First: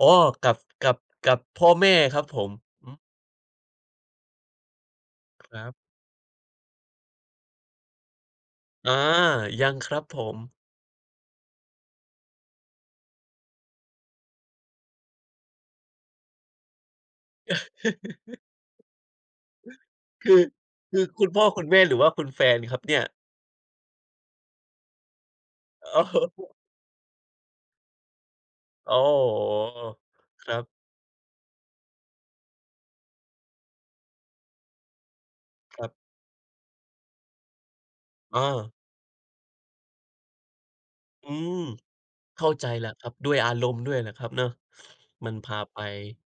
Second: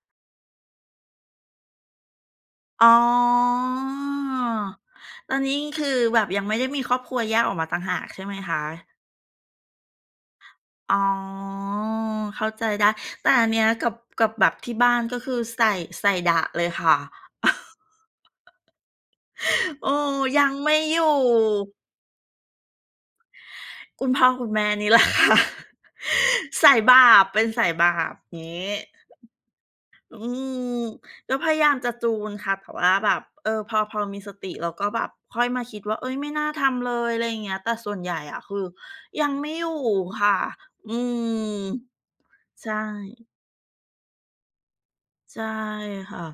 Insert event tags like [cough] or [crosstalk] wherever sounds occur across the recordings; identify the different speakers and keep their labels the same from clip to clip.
Speaker 1: อ๋อ กับ กับ กับพ่อแม่ครับผม
Speaker 2: อ๋
Speaker 1: อื
Speaker 2: อ
Speaker 1: อ
Speaker 2: ตอน
Speaker 1: ค
Speaker 2: นี้
Speaker 1: รับ
Speaker 2: คือแบบยังไม่ได้มีครอบครัวแยกออกมาต่างหากใช่ไหมคะ?
Speaker 1: อา ยังครับผม
Speaker 2: อ๋อ เข้าใจได้ แต่อันเนี้ยกับ กับแบบที่บ้านก็คือใส่ ใส่ดะเลยค่ะ
Speaker 1: [laughs]
Speaker 2: [laughs] เออ
Speaker 1: คื
Speaker 2: ย
Speaker 1: อ
Speaker 2: ังไม่
Speaker 1: ค
Speaker 2: อย
Speaker 1: ื
Speaker 2: ู่
Speaker 1: อคุณพ่อคุณแม่ หรือว่าคุณแฟนครับเนี่ย
Speaker 2: คุณพ่อคุณแม่นี่ แหละค่ะ
Speaker 1: อะฮะ
Speaker 2: สายบาปเป็นสายบาป งี้
Speaker 1: โอ้โฮ
Speaker 2: อื
Speaker 1: ครับ
Speaker 2: อ ก็พยายามจะจูนค่ะ แต่ว่าแบบ เออ พอ พอมีสติ แล้วก็แบบค่อยมาคิ
Speaker 1: ค
Speaker 2: ด
Speaker 1: รั
Speaker 2: ว
Speaker 1: บ
Speaker 2: ่า เอ๊ย ไม่น่าทำเลย อะไรอย่างเงี้ย แต่ส่วนใหญ่อะ คือ
Speaker 1: เออ
Speaker 2: ยั้งไม่อยู่ค่ะ อื
Speaker 1: อืม
Speaker 2: ม
Speaker 1: เข้าใจ
Speaker 2: ใช่
Speaker 1: แล้วครับ ด้วยอารมณ์ด้วยแหละครับเนาะ มั
Speaker 2: ใ
Speaker 1: น
Speaker 2: ช่
Speaker 1: พาไป
Speaker 2: ค่ะ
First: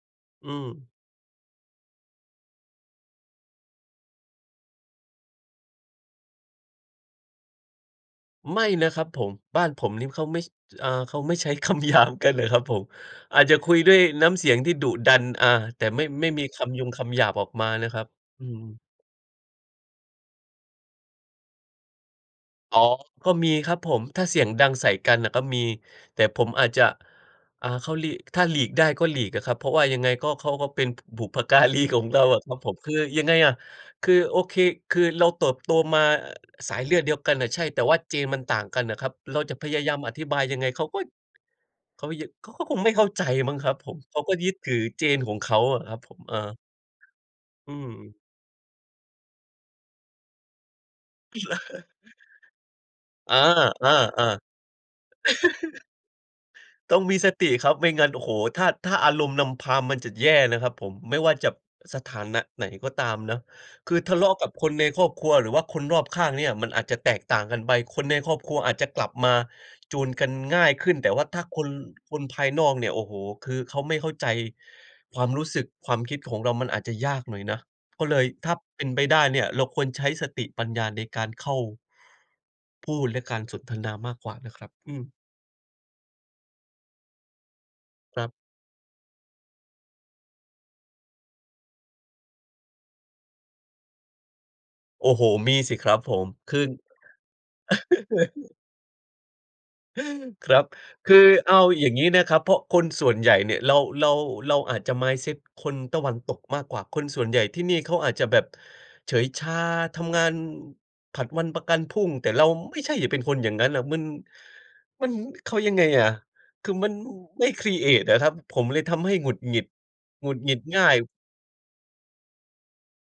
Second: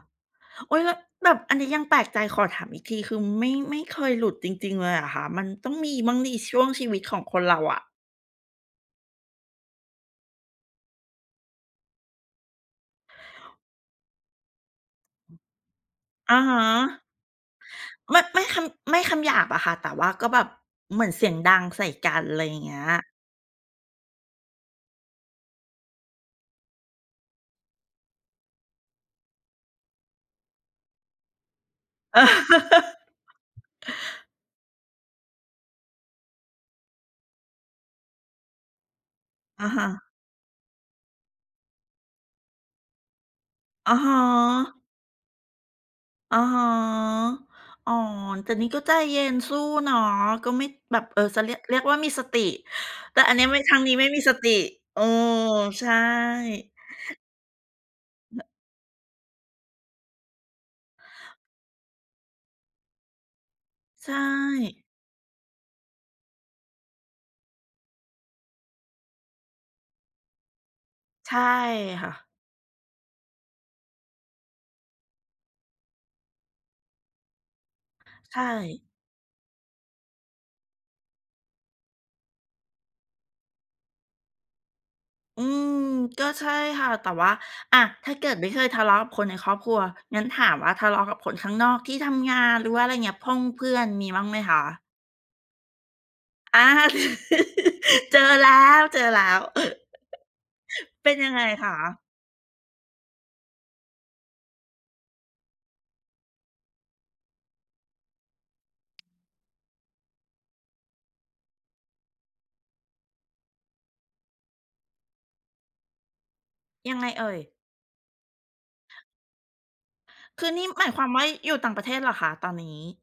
Speaker 1: อืม
Speaker 2: โอ๊ย แล้วแบบอันนี้ยังแปลกใจขอถามอีกที คือไม่ ไม่เคยหลุดจริง ๆ เลยเหรอคะ? มันต้องมีบ้างสิช่วงชีวิตของคนเราอะ
Speaker 1: ไม่นะครับผม บ้านผมนี่เขาไม่ อา เขาไม่ใช้ คำหยาบกันนะครับผม อาจจะคุยด้วยน้ำเสียงที่ดุดัน อ่า แต่ไม่ ไม่
Speaker 2: อ
Speaker 1: ม
Speaker 2: ะ
Speaker 1: ี
Speaker 2: ฮ
Speaker 1: ค
Speaker 2: ะ
Speaker 1: ำยงคำหยาบออกมานะครับ
Speaker 2: ไม่ ไม
Speaker 1: อื
Speaker 2: ่ค
Speaker 1: อ
Speaker 2: ำ ไม่คำหยาบอะค่ะ แต่ว่าก็แบบเหมือนเสียงดังใส่กัน ไรอย่างเง
Speaker 1: อ
Speaker 2: ี
Speaker 1: ๋อ
Speaker 2: ้ย
Speaker 1: ก็มีครับผม ถ้าเสียงดังใส่กันน่ะก็มี แต่ผมอาจจะ อ่า เขาหลีก ถ้าหลีกได้ก็หลีกอะครับ เพราะว่ายังไงก็ เขาก็เป็นบุพการีของเราอะครับผม คือยังไงอะ
Speaker 2: [laughs]
Speaker 1: คือโอเค คือเราเติบโตมาสายเลือดเดียวกันน่ะ ใช่ แต่ว่า Gen มันต่างกันอะครับ เราจะ
Speaker 2: อ
Speaker 1: พ
Speaker 2: ะ
Speaker 1: ย
Speaker 2: ฮ
Speaker 1: า
Speaker 2: ะ
Speaker 1: ยามอธิบายยังไงเขาก็ เขายัง เขาก็คงไม่เข้าใจมั้งครับผ
Speaker 2: อะ
Speaker 1: ม
Speaker 2: ฮ
Speaker 1: เขาก็ยึดถือ
Speaker 2: ะ
Speaker 1: Gen ของเขาอะครับผม เอ
Speaker 2: อ
Speaker 1: อ
Speaker 2: ะฮะ
Speaker 1: อื
Speaker 2: อ๋อ
Speaker 1: ม
Speaker 2: แต่นี้ก็ใจเย็นสู้เนาะ ก็ไม่ แบบ เออ จะเรียก เรียกว่ามีสติ
Speaker 1: [laughs]
Speaker 2: แต่อั
Speaker 1: อ
Speaker 2: น
Speaker 1: า
Speaker 2: นี้ไม่ ทางนี้ไม่มีส
Speaker 1: ๆ
Speaker 2: ติ เออ
Speaker 1: ๆ
Speaker 2: ใ
Speaker 1: [laughs]
Speaker 2: ช่
Speaker 1: ต้องมีสติครับ ไม่งั้น โอ้โฮ ถ้า ถ้าอารมณ์นำพามันจะแย่นะครับผม ไม่ว่าจะสถานะไหนก็ตามเนาะ คือ
Speaker 2: ใช
Speaker 1: ทะเลาะกับคน
Speaker 2: ่
Speaker 1: ในครอบครัว หรือว่าคนรอบข้างเนี่ยมันอาจจะแตกต่างกันไป คนในครอบครัวอาจจะกลับมาจูนกันง่ายขึ้น แต่ว่า
Speaker 2: ใช
Speaker 1: ถ
Speaker 2: ่
Speaker 1: ้าคน
Speaker 2: ค่
Speaker 1: คน
Speaker 2: ะ
Speaker 1: ภายนอกเนี่ย โอ้โฮ คือเขาไม่เข้าใจความรู้สึก ความคิดของเรามันอาจจะยากหน่อยนะ ก็เลย
Speaker 2: ใช
Speaker 1: ถ้าเป
Speaker 2: ่
Speaker 1: ็นไปได้เนี่ย เราควรใช้สติปัญญาในการเข้า พูดและการสนทนามากกว่านะครับ อือ
Speaker 2: อืม ก็ใช่ค่ะ แต่ว่า อะ ถ้า
Speaker 1: ค
Speaker 2: เ
Speaker 1: ร
Speaker 2: ก
Speaker 1: ั
Speaker 2: ิ
Speaker 1: บ
Speaker 2: ดไม่เคยทะเลาะกับคนในครอบครัว งั้นถามว่าทะเลาะกับคนข้างนอกที่ทำงาน หรือว่า อะไรอย่างเงี้ย พ่งเพื่อนมีบ้างไหมคะ?
Speaker 1: โอ้โฮ มีสิครับผม ค
Speaker 2: อ
Speaker 1: ือ
Speaker 2: า [laughs] เจอแล้
Speaker 1: [laughs]
Speaker 2: ว ๆ
Speaker 1: ครับ
Speaker 2: [laughs] เป
Speaker 1: ค
Speaker 2: ็น
Speaker 1: ือ
Speaker 2: ยังไง
Speaker 1: เอา
Speaker 2: ค
Speaker 1: อย่าง
Speaker 2: ะ?
Speaker 1: งี้นะครับ เพราะคนส่วนใหญ่เนี่ย เรา เรา เราอาจจะ mindset คนตะวันตกมากกว่า คนส่วนใหญ่ที่นี่เขาอาจจะแบบเฉยชาทำงานผัดวันประกันพรุ่ง แต่เราไม่ใช่เป็นคนอย่างงั้นน่ะ มัน มัน เขายังไงอะ คือมั
Speaker 2: ย
Speaker 1: น
Speaker 2: ังไงเอ่ย
Speaker 1: ไม่ครีเอตอะครับ ผมเลยทำให้หงุดหงิด หงุด
Speaker 2: คื
Speaker 1: ห
Speaker 2: อ
Speaker 1: งิ
Speaker 2: น
Speaker 1: ด
Speaker 2: ี่
Speaker 1: ง
Speaker 2: ห
Speaker 1: ่
Speaker 2: ม
Speaker 1: า
Speaker 2: าย
Speaker 1: ย
Speaker 2: ความว่าอยู่ต่างประเทศเหรอคะตอนนี้?